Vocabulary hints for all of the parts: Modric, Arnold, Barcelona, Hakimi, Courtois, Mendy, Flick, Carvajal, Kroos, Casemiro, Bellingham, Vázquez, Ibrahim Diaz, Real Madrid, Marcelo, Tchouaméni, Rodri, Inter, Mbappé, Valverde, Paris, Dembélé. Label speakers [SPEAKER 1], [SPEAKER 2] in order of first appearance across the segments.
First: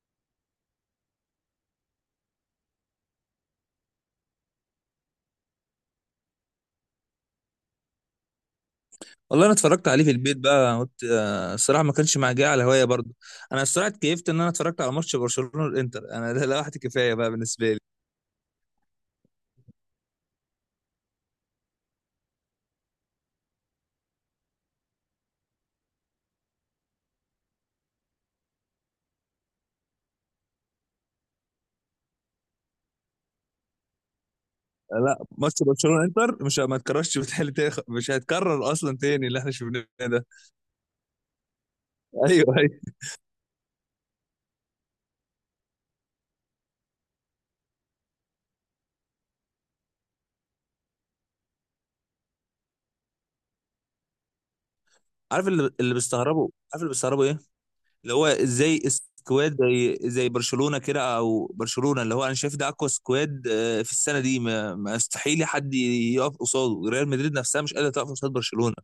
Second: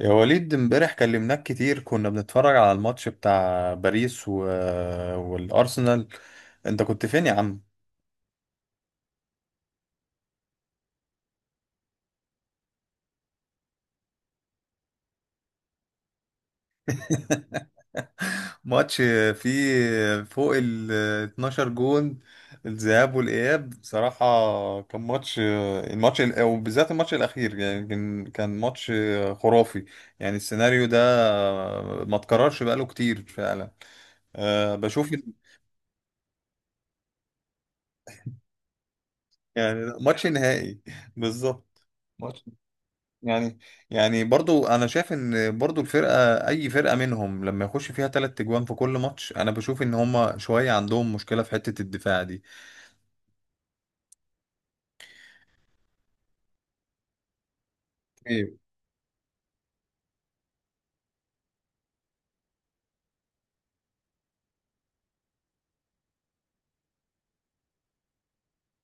[SPEAKER 1] يا وليد امبارح كلمناك كتير، كنا بنتفرج على الماتش بتاع باريس والأرسنال. انت كنت فين يا عم؟
[SPEAKER 2] والله انا اتفرجت عليه في البيت بقى قلت الصراحه ما كانش معايا على هوايه برضه. انا الصراحه اتكيفت ان انا اتفرجت على ماتش برشلونه الانتر، انا ده لوحدي كفايه بقى بالنسبه لي.
[SPEAKER 1] ماتش فيه فوق ال 12 جون. الذهاب والإياب بصراحة كان ماتش. الماتش ال- وبالذات الماتش الأخير يعني كان ماتش خرافي. يعني السيناريو ده ما اتكررش بقاله كتير فعلا. أه بشوف.
[SPEAKER 2] لا، ماتش برشلونه الانتر مش ما اتكررش، بتهيألي مش هيتكرر اصلا تاني اللي احنا
[SPEAKER 1] يعني
[SPEAKER 2] شفناه ده.
[SPEAKER 1] ماتش نهائي بالظبط.
[SPEAKER 2] ايوه ايوه.
[SPEAKER 1] يعني، يعني برضو انا شايف ان برضو الفرقه، اي فرقه منهم لما يخش فيها تلات تجوان في كل ماتش، انا بشوف ان هما شويه عندهم مشكله في حته الدفاع دي.
[SPEAKER 2] عارف اللي بيستغربوا، عارف اللي بيستغربوا ايه؟ اللي هو
[SPEAKER 1] ايه؟
[SPEAKER 2] ازاي سكواد زي برشلونه كده، او برشلونه اللي هو انا شايف ده اقوى سكواد في السنه دي. ما يستحيل حد يقف قصاده، ريال مدريد نفسها مش قادره تقف قصاد برشلونه.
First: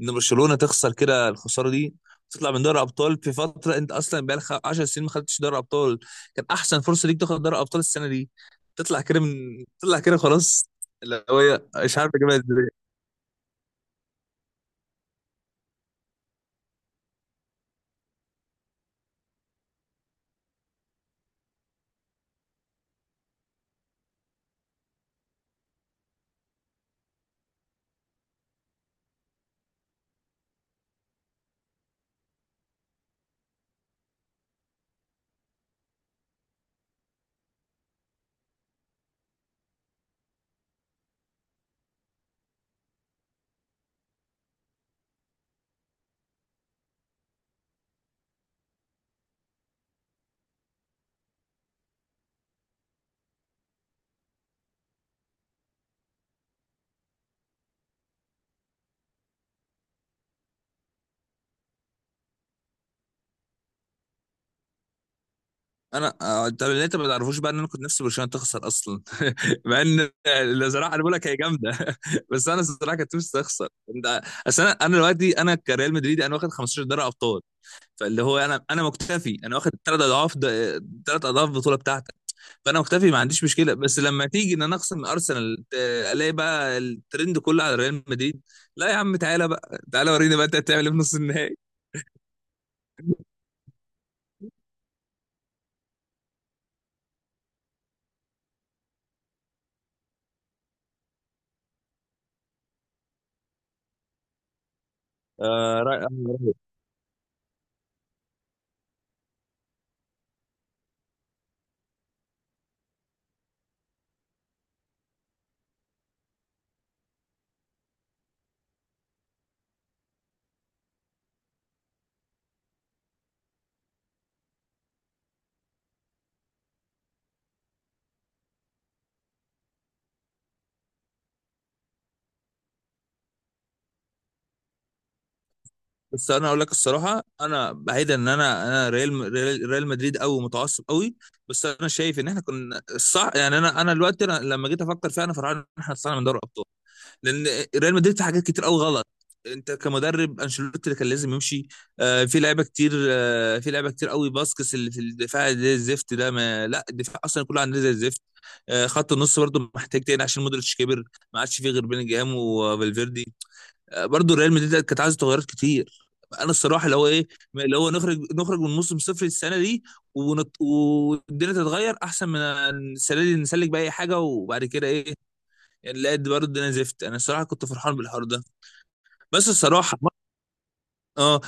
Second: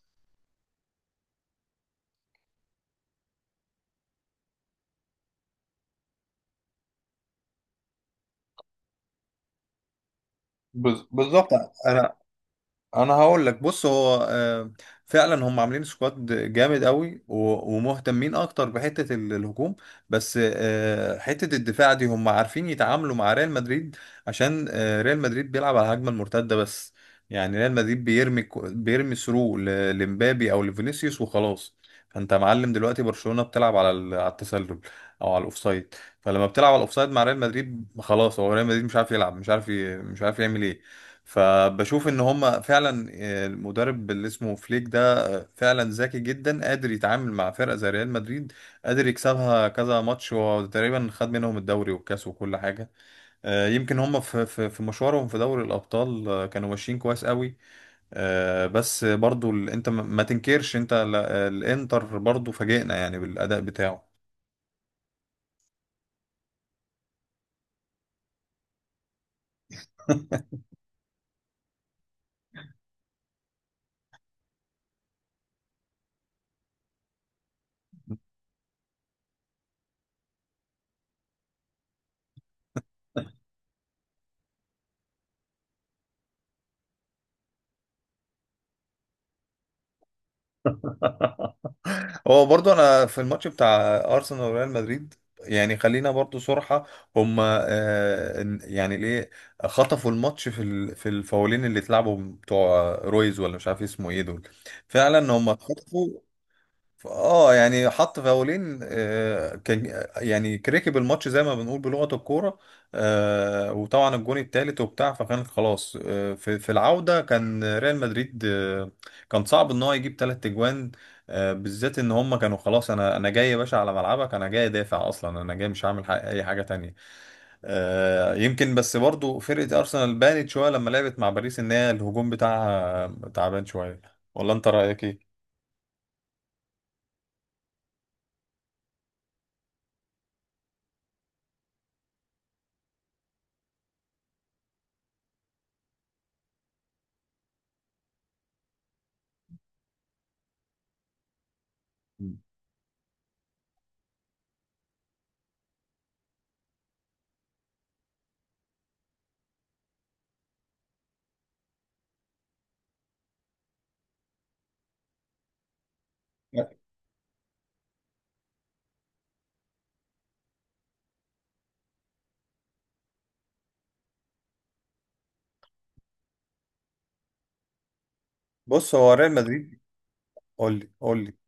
[SPEAKER 2] ان برشلونه تخسر كده الخساره دي، تطلع من دوري ابطال في فتره انت اصلا بقالك 10 سنين ما خدتش دوري ابطال. كان احسن فرصه ليك تاخد دوري ابطال السنه دي، تطلع كده خلاص. اللي هو
[SPEAKER 1] بالظبط.
[SPEAKER 2] إيه، مش عارف
[SPEAKER 1] انا
[SPEAKER 2] اجيبها ازاي.
[SPEAKER 1] انا هقول لك. بص، هو فعلا هم عاملين سكواد جامد قوي و- ومهتمين اكتر بحته الهجوم. بس حته الدفاع دي هم عارفين يتعاملوا مع ريال مدريد. عشان ريال مدريد بيلعب على الهجمه المرتده بس. يعني ريال مدريد بيرمي ثرو لمبابي او لفينيسيوس وخلاص. فانت يا معلم دلوقتي برشلونه بتلعب على التسلل او على الاوفسايد. فلما بتلعب على الاوفسايد مع ريال مدريد خلاص، هو ريال مدريد مش عارف يلعب، مش عارف مش عارف يعمل ايه. فبشوف ان هم فعلا، المدرب اللي اسمه فليك ده فعلا ذكي جدا، قادر يتعامل مع فرقه زي ريال مدريد. قادر يكسبها كذا ماتش، وتقريبا خد منهم الدوري والكاس وكل حاجه. يمكن هم في مشوارهم في دوري الابطال كانوا ماشيين كويس قوي. بس برضو انت ما تنكرش، انت الانتر برضو فاجئنا يعني بالاداء بتاعه.
[SPEAKER 2] انا طب اللي انت ما تعرفوش بقى ان انا كنت نفسي برشلونه تخسر اصلا، مع ان اللي زراعه انا بقول لك هي جامده. بس انا الصراحه كنت نفسي تخسر. انت اصل انا دلوقتي كريال مدريدي انا واخد 15 دوري ابطال. فاللي هو انا مكتفي، انا واخد ثلاث اضعاف، ثلاث اضعاف البطوله بتاعتك. فانا مكتفي ما عنديش مشكله، بس لما تيجي ان انا اخسر من ارسنال الاقي بقى الترند كله على ريال مدريد. لا يا عم، تعالى بقى، تعالى وريني بقى انت هتعمل ايه في نص النهائي.
[SPEAKER 1] هو برضو انا في الماتش بتاع ارسنال وريال مدريد، يعني خلينا برضو صراحة، هم يعني ليه خطفوا الماتش في الفاولين اللي اتلعبوا بتوع رويز، ولا مش عارف اسمه ايه دول. فعلا هم
[SPEAKER 2] آه رأي،
[SPEAKER 1] خطفوا.
[SPEAKER 2] رأي.
[SPEAKER 1] اه يعني حط فاولين، كان يعني كركب الماتش زي ما بنقول بلغة الكورة. وطبعا الجون التالت وبتاع، فكان خلاص. في العودة كان ريال مدريد، كان صعب ان هو يجيب تلات اجوان. بالذات ان هم كانوا خلاص، انا جاي يا باشا على ملعبك، انا جاي دافع اصلا، انا جاي مش هعمل اي حاجة تانية. يمكن بس برضو فرقة ارسنال بانت شوية لما لعبت مع باريس ان هي الهجوم بتاعها تعبان شوية. ولا انت رأيك ايه؟
[SPEAKER 2] بس انا اقول لك الصراحه انا بعيدا ان انا انا ريال ريال مدريد قوي، متعصب قوي. بس انا شايف ان احنا كنا الصح، يعني انا دلوقتي أنا لما جيت افكر فيها انا فرحان ان احنا طلعنا من دوري الابطال. لان ريال مدريد في حاجات كتير قوي غلط. انت كمدرب، انشيلوتي اللي كان لازم يمشي. في لعيبه كتير، في لعيبه كتير قوي، باسكس اللي في الدفاع زي الزفت ده، ما لا الدفاع اصلا كله عندنا زي الزفت. خط النص برضه محتاج تاني عشان مودريتش كبر، ما عادش فيه غير بيلينجهام وفالفيردي. برضه ريال مدريد كانت عايزه تغيرات كتير. انا الصراحه اللي هو ايه، اللي هو نخرج من موسم صفر السنه دي، ونط... والدنيا تتغير احسن من السنه دي، نسلك باي حاجه وبعد كده ايه. يعني لا، دي برضه انا زفت، انا الصراحه كنت فرحان بالحوار ده.
[SPEAKER 1] بص، هو ريال
[SPEAKER 2] بس
[SPEAKER 1] مدريد.
[SPEAKER 2] الصراحه
[SPEAKER 1] قول لي، قول لي.
[SPEAKER 2] اه،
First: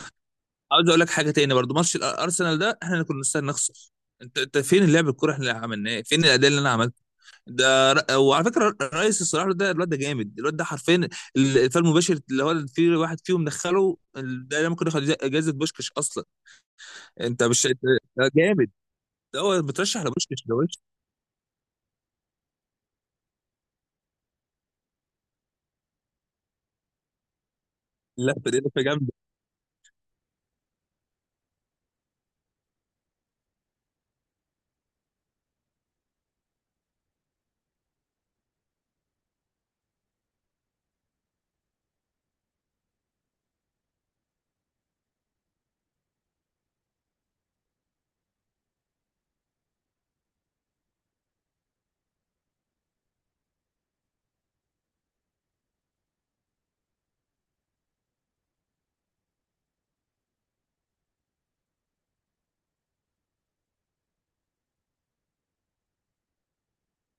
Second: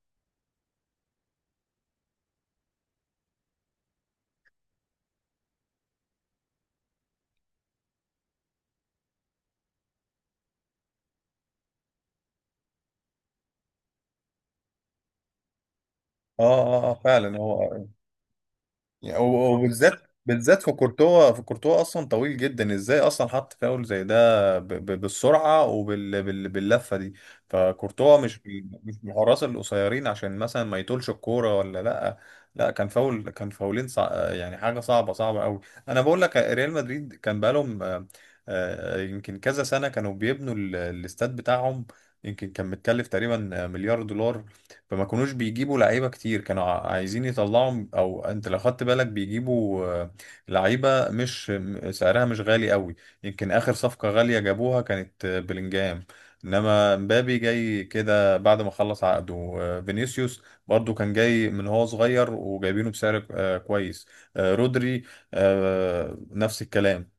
[SPEAKER 2] عاوز اقول لك حاجه تاني برضه. ماتش الارسنال ده احنا اللي كنا نستاهل نخسر. انت فين اللعب، الكوره احنا اللي عملناه فين، الاداء اللي انا عملته ده وعلى فكره رئيس الصراحه، ده الواد ده جامد، الواد ده حرفيا الفال المباشر اللي هو في واحد فيهم دخله ده ممكن ياخد جائزه بوشكش اصلا.
[SPEAKER 1] اه. اه، فعلا
[SPEAKER 2] انت مش انت-
[SPEAKER 1] هو
[SPEAKER 2] ده جامد،
[SPEAKER 1] يعني
[SPEAKER 2] ده
[SPEAKER 1] هو-
[SPEAKER 2] هو
[SPEAKER 1] وبالذات،
[SPEAKER 2] مترشح لبوشكش ده
[SPEAKER 1] بالذات
[SPEAKER 2] وش.
[SPEAKER 1] في كورتوا. في كورتوا اصلا طويل جدا، ازاي اصلا حط فاول زي ده بالسرعه وباللفه دي. فكورتوا
[SPEAKER 2] لا ده لفه
[SPEAKER 1] مش من
[SPEAKER 2] جامده.
[SPEAKER 1] الحراس القصيرين عشان مثلا ما يطولش الكوره ولا لا. لا كان فاول، كان فاولين يعني حاجه صعبه قوي. انا بقول لك ريال مدريد كان بقالهم يمكن كذا سنه كانوا بيبنوا الاستاد بتاعهم. يمكن كان متكلف تقريبا مليار دولار. فما كانوش بيجيبوا لعيبه كتير، كانوا عايزين يطلعوا، او انت لو خدت بالك بيجيبوا لعيبه مش م- سعرها مش غالي قوي. يمكن اخر صفقه غاليه جابوها كانت بلينجهام. انما مبابي جاي كده بعد ما خلص عقده. فينيسيوس برضو كان جاي من هو صغير وجايبينه بسعر كويس. رودري نفس الكلام.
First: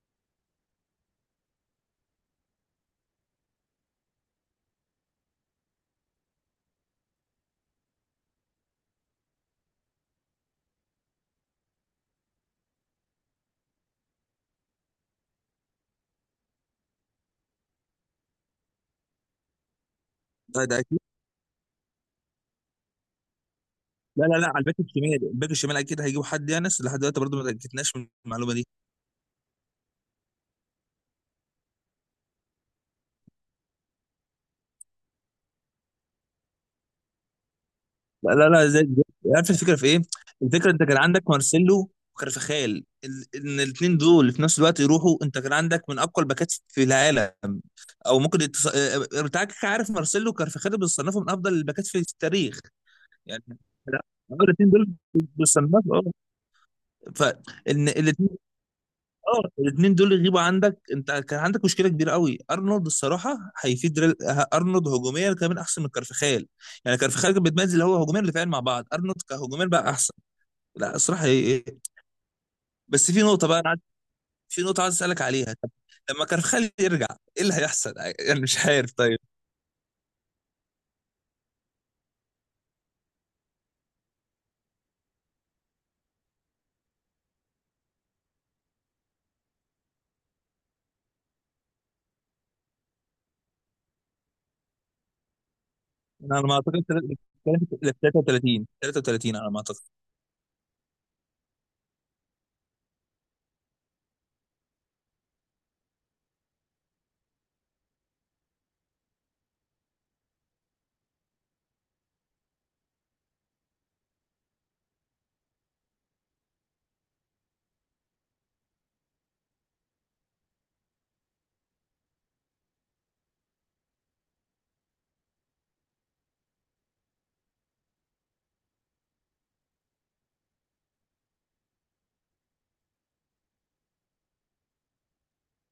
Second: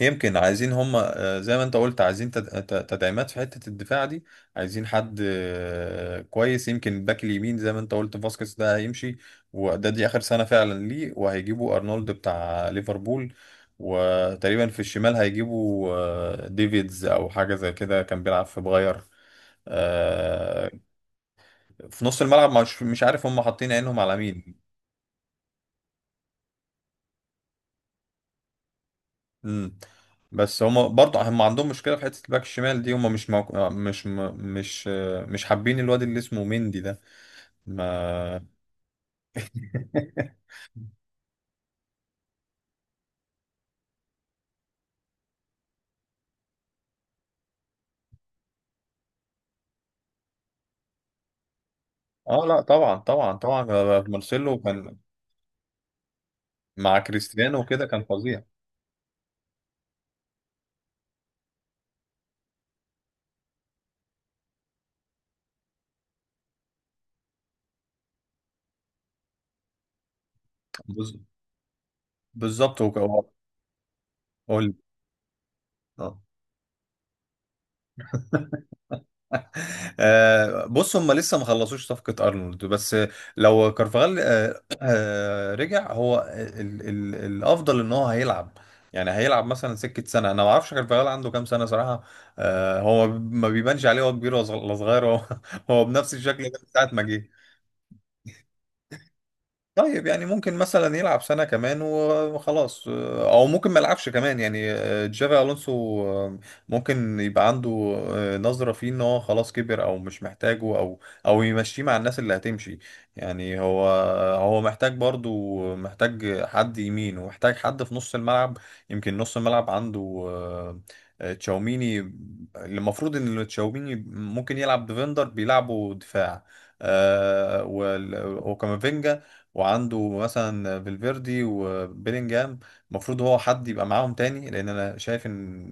[SPEAKER 1] يمكن عايزين هم زي ما انت قلت عايزين تدعيمات في حتة الدفاع دي. عايزين حد كويس. يمكن الباك اليمين زي ما انت قلت فاسكيز ده هيمشي، وده دي اخر سنة فعلا ليه، وهيجيبوا ارنولد بتاع ليفربول. وتقريبا في الشمال هيجيبوا ديفيدز او حاجة زي كده، كان بيلعب في بغير.
[SPEAKER 2] ده
[SPEAKER 1] آه،
[SPEAKER 2] ده اكيد.
[SPEAKER 1] في نص الملعب مش عارف هم حاطين عينهم على
[SPEAKER 2] لا، على
[SPEAKER 1] مين.
[SPEAKER 2] الباك الشمال، الباك الشمال اكيد هيجيبوا حد، يعني لحد دلوقتي برضه ما اتاكدناش من المعلومه دي.
[SPEAKER 1] امم بس هما برضه هم عندهم مشكله في حته الباك الشمال دي. هما مش موك... آه، مش م... مش آه، مش حابين الواد اللي اسمه مندي ده.
[SPEAKER 2] لا
[SPEAKER 1] ما
[SPEAKER 2] لا لا عارف الفكره في ايه؟ الفكره انت كان عندك مارسيلو وكارفخال ان الاثنين دول في نفس الوقت يروحوا، انت كان عندك من اقوى الباكات في العالم. او ممكن التص... بتاعك عارف، مارسيلو وكارفخال بيصنفوا من افضل الباكات في
[SPEAKER 1] اه، لا
[SPEAKER 2] التاريخ.
[SPEAKER 1] طبعا طبعا
[SPEAKER 2] يعني
[SPEAKER 1] طبعا
[SPEAKER 2] لا،
[SPEAKER 1] مارسيلو
[SPEAKER 2] الاثنين دول
[SPEAKER 1] كان
[SPEAKER 2] بيصنفوا اه.
[SPEAKER 1] مع كريستيانو وكده
[SPEAKER 2] فان
[SPEAKER 1] كان
[SPEAKER 2] الاثنين
[SPEAKER 1] فظيع.
[SPEAKER 2] اه، الاثنين دول يغيبوا عندك، انت كان عندك مشكله كبيره قوي. ارنولد الصراحه هيفيد ريال... ارنولد هجوميا كمان احسن من كارفخال. يعني كارفخال كان بيتميز اللي هو هجوميا ودفاعيا مع بعض، ارنولد كهجوميا بقى احسن. لا
[SPEAKER 1] بز...
[SPEAKER 2] الصراحه هي...
[SPEAKER 1] بالظبط.
[SPEAKER 2] بس في نقطه بقى في
[SPEAKER 1] قول لي.
[SPEAKER 2] نقطه عايز اسالك عليها. طب
[SPEAKER 1] اه.
[SPEAKER 2] لما كارفخال يرجع، ايه اللي هيحصل؟ يعني مش عارف طيب.
[SPEAKER 1] بص، هم لسه ما خلصوش صفقة أرنولد بس. لو كارفاغال رجع هو ال ال الأفضل إن هو هيلعب. يعني هيلعب مثلا سكة سنة، أنا ما أعرفش كارفاغال عنده كام سنة صراحة. هو ما بيبانش عليه هو كبير ولا صغير هو، هو بنفس
[SPEAKER 2] انا
[SPEAKER 1] الشكل
[SPEAKER 2] على ما
[SPEAKER 1] ده من
[SPEAKER 2] اعتقد
[SPEAKER 1] ساعة ما جه.
[SPEAKER 2] 33، 33 على ما اعتقد.
[SPEAKER 1] طيب يعني ممكن مثلا يلعب سنة كمان وخلاص، او ممكن ما يلعبش كمان يعني. جافي الونسو ممكن يبقى عنده نظرة فيه ان هو خلاص كبر او مش محتاجه، او او يمشيه مع الناس اللي هتمشي. يعني هو، هو محتاج برضو، محتاج حد يمين ومحتاج حد في نص الملعب. يمكن نص الملعب عنده آه، تشاوميني اللي المفروض ان تشاوميني ممكن يلعب ديفندر، بيلعبوا دفاع. وكامافينجا. وعنده مثلا فالفيردي وبيلينجهام. المفروض هو حد يبقى معاهم تاني، لان انا شايف ان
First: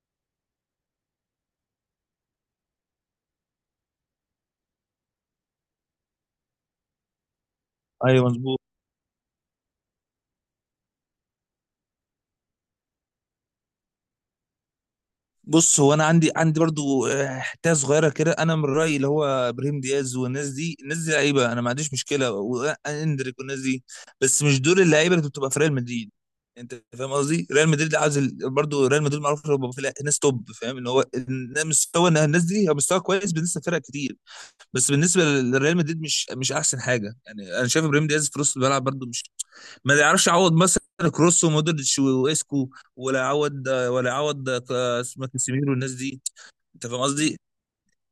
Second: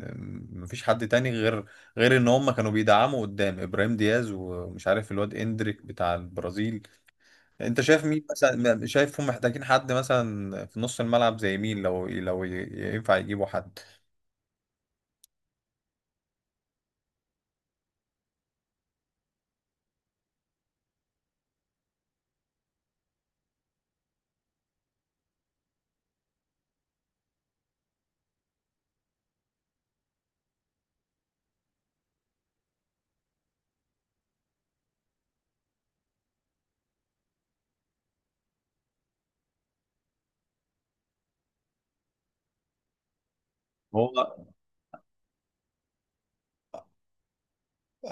[SPEAKER 1] مفيش حد تاني غير، غير ان هم كانوا بيدعموا قدام ابراهيم دياز ومش عارف الواد اندريك بتاع البرازيل. انت شايف مين
[SPEAKER 2] ايوه مظبوط.
[SPEAKER 1] مثلا، شايفهم محتاجين حد مثلا في نص الملعب زي مين لو ينفع يجيبوا حد؟
[SPEAKER 2] بص هو انا عندي برضو حته صغيره كده. انا من رايي اللي هو ابراهيم دياز والناس دي، الناس دي لعيبه انا ما عنديش مشكله، واندريك والناس دي. بس مش دول اللعيبه اللي بتبقى في ريال مدريد. انت فاهم قصدي؟ ريال مدريد عايز برضو ريال مدريد معروف إنه بيبقى فيه ناس توب. فاهم ان هو إن مستوى الناس دي هو مستوى كويس بالنسبه لفرق كتير، بس بالنسبه للريال مدريد مش احسن حاجه. يعني انا شايف ابراهيم دياز في نص الملعب برده مش، ما يعرفش يعوض مثلا كروس ومودريتش واسكو. ولا يعوض،
[SPEAKER 1] هو
[SPEAKER 2] ولا يعوض اسمه كاسيميرو والناس دي. انت فاهم قصدي.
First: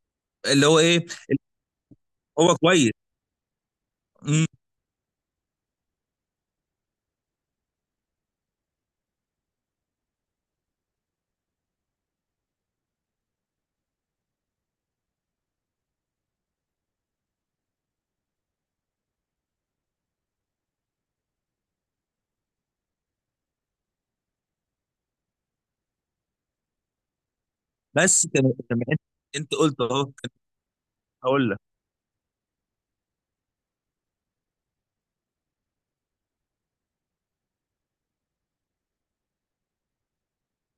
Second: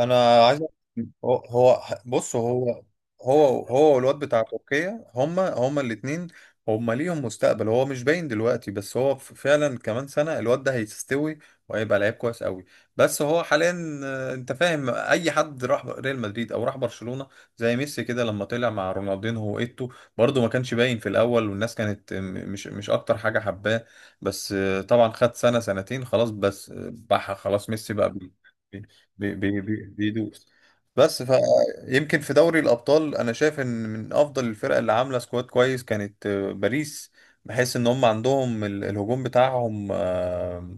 [SPEAKER 1] انا عايز
[SPEAKER 2] اللي هو
[SPEAKER 1] أقول.
[SPEAKER 2] ايه،
[SPEAKER 1] هو هو بص
[SPEAKER 2] هو
[SPEAKER 1] هو،
[SPEAKER 2] كويس.
[SPEAKER 1] هو والواد بتاع
[SPEAKER 2] مم.
[SPEAKER 1] تركيا، هما الاثنين، هما ليهم مستقبل. هو مش باين دلوقتي، بس هو فعلا كمان سنة الواد ده هيستوي وهيبقى لعيب كويس قوي. بس هو حاليا، انت فاهم اي حد راح ريال مدريد او راح برشلونة زي ميسي كده لما طلع مع رونالدينو وايتو، برضه ما كانش باين في الاول والناس كانت مش اكتر حاجة حباه. بس طبعا خد سنة سنتين خلاص، بس بقى خلاص ميسي بقى
[SPEAKER 2] بس
[SPEAKER 1] بي-
[SPEAKER 2] كان كان انت،
[SPEAKER 1] بي
[SPEAKER 2] انت
[SPEAKER 1] بي
[SPEAKER 2] قلت
[SPEAKER 1] بي
[SPEAKER 2] اهو كنت،
[SPEAKER 1] بيدوس. بس
[SPEAKER 2] هقول لك.
[SPEAKER 1] فيمكن في دوري الأبطال أنا شايف إن من أفضل الفرق اللي عاملة سكواد كويس كانت باريس. بحيث إن هم عندهم الهجوم بتاعهم آه،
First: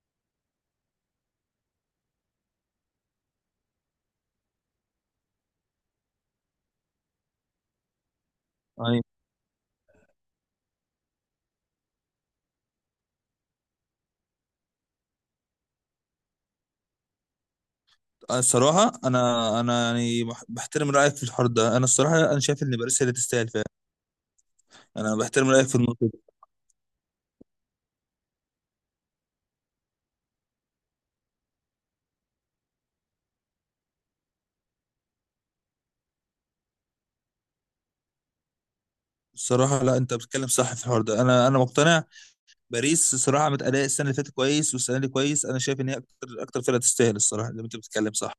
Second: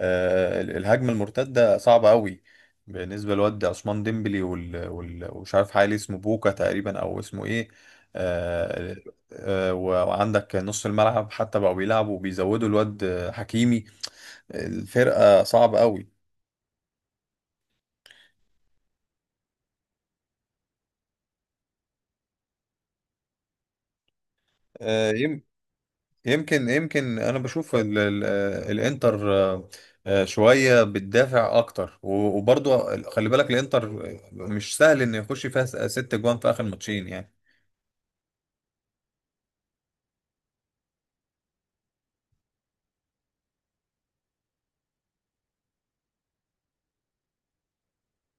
[SPEAKER 1] آه، ال- الهجمة المرتدة صعبة قوي بالنسبة لواد عثمان ديمبلي وال وال- ومش عارف حالي اسمه بوكا تقريبا أو اسمه إيه. آه،
[SPEAKER 2] يعني
[SPEAKER 1] وعندك نص الملعب حتى بقوا بيلعبوا وبيزودوا الواد حكيمي. الفرقة صعبة
[SPEAKER 2] أنا الصراحه انا يعني بحترم رايك في الحوار ده. انا الصراحه انا شايف ان باريس هي اللي تستاهل فعلا. انا
[SPEAKER 1] قوي.
[SPEAKER 2] بحترم رايك في النقطه دي.
[SPEAKER 1] يمكن انا بشوف ال ال الانتر شويه بتدافع اكتر و- وبرضه خلي بالك الانتر مش سهل انه يخش فيها ست جوان في اخر ماتشين يعني.
[SPEAKER 2] الصراحه لا، انت بتتكلم صح في الحوار ده، انا انا مقتنع. باريس الصراحه متأداء السنه اللي فاتت كويس والسنه دي كويس، انا شايف ان هي اكتر، اكتر فرقه تستاهل الصراحه، زي ما انت بتتكلم صح.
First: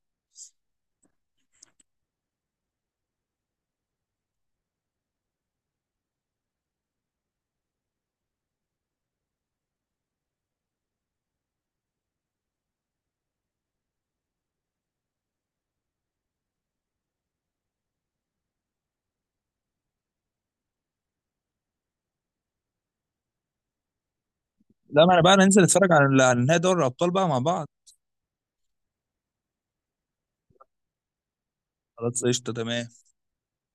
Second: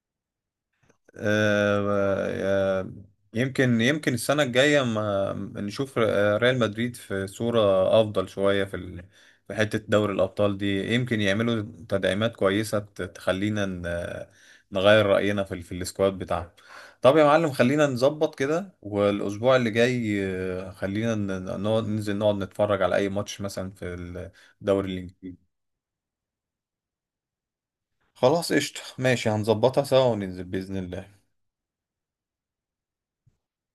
[SPEAKER 1] آه، آه، يمكن السنة الجاية ما نشوف ريال مدريد في صورة أفضل شوية في حتة دوري الأبطال دي. يمكن يعملوا تدعيمات كويسة تخلينا نغير رأينا في السكواد بتاعهم. طب يا معلم، خلينا نظبط كده والأسبوع اللي جاي خلينا ن- نقعد ننزل نقعد نتفرج على أي ماتش مثلا في الدوري
[SPEAKER 2] لا، ما انا بقى
[SPEAKER 1] الإنجليزي.
[SPEAKER 2] ننزل نتفرج على نهائي دوري الابطال بقى مع بعض.
[SPEAKER 1] خلاص قشطة، ماشي، هنظبطها سوا وننزل بإذن الله.
[SPEAKER 2] خلاص قشطه تمام.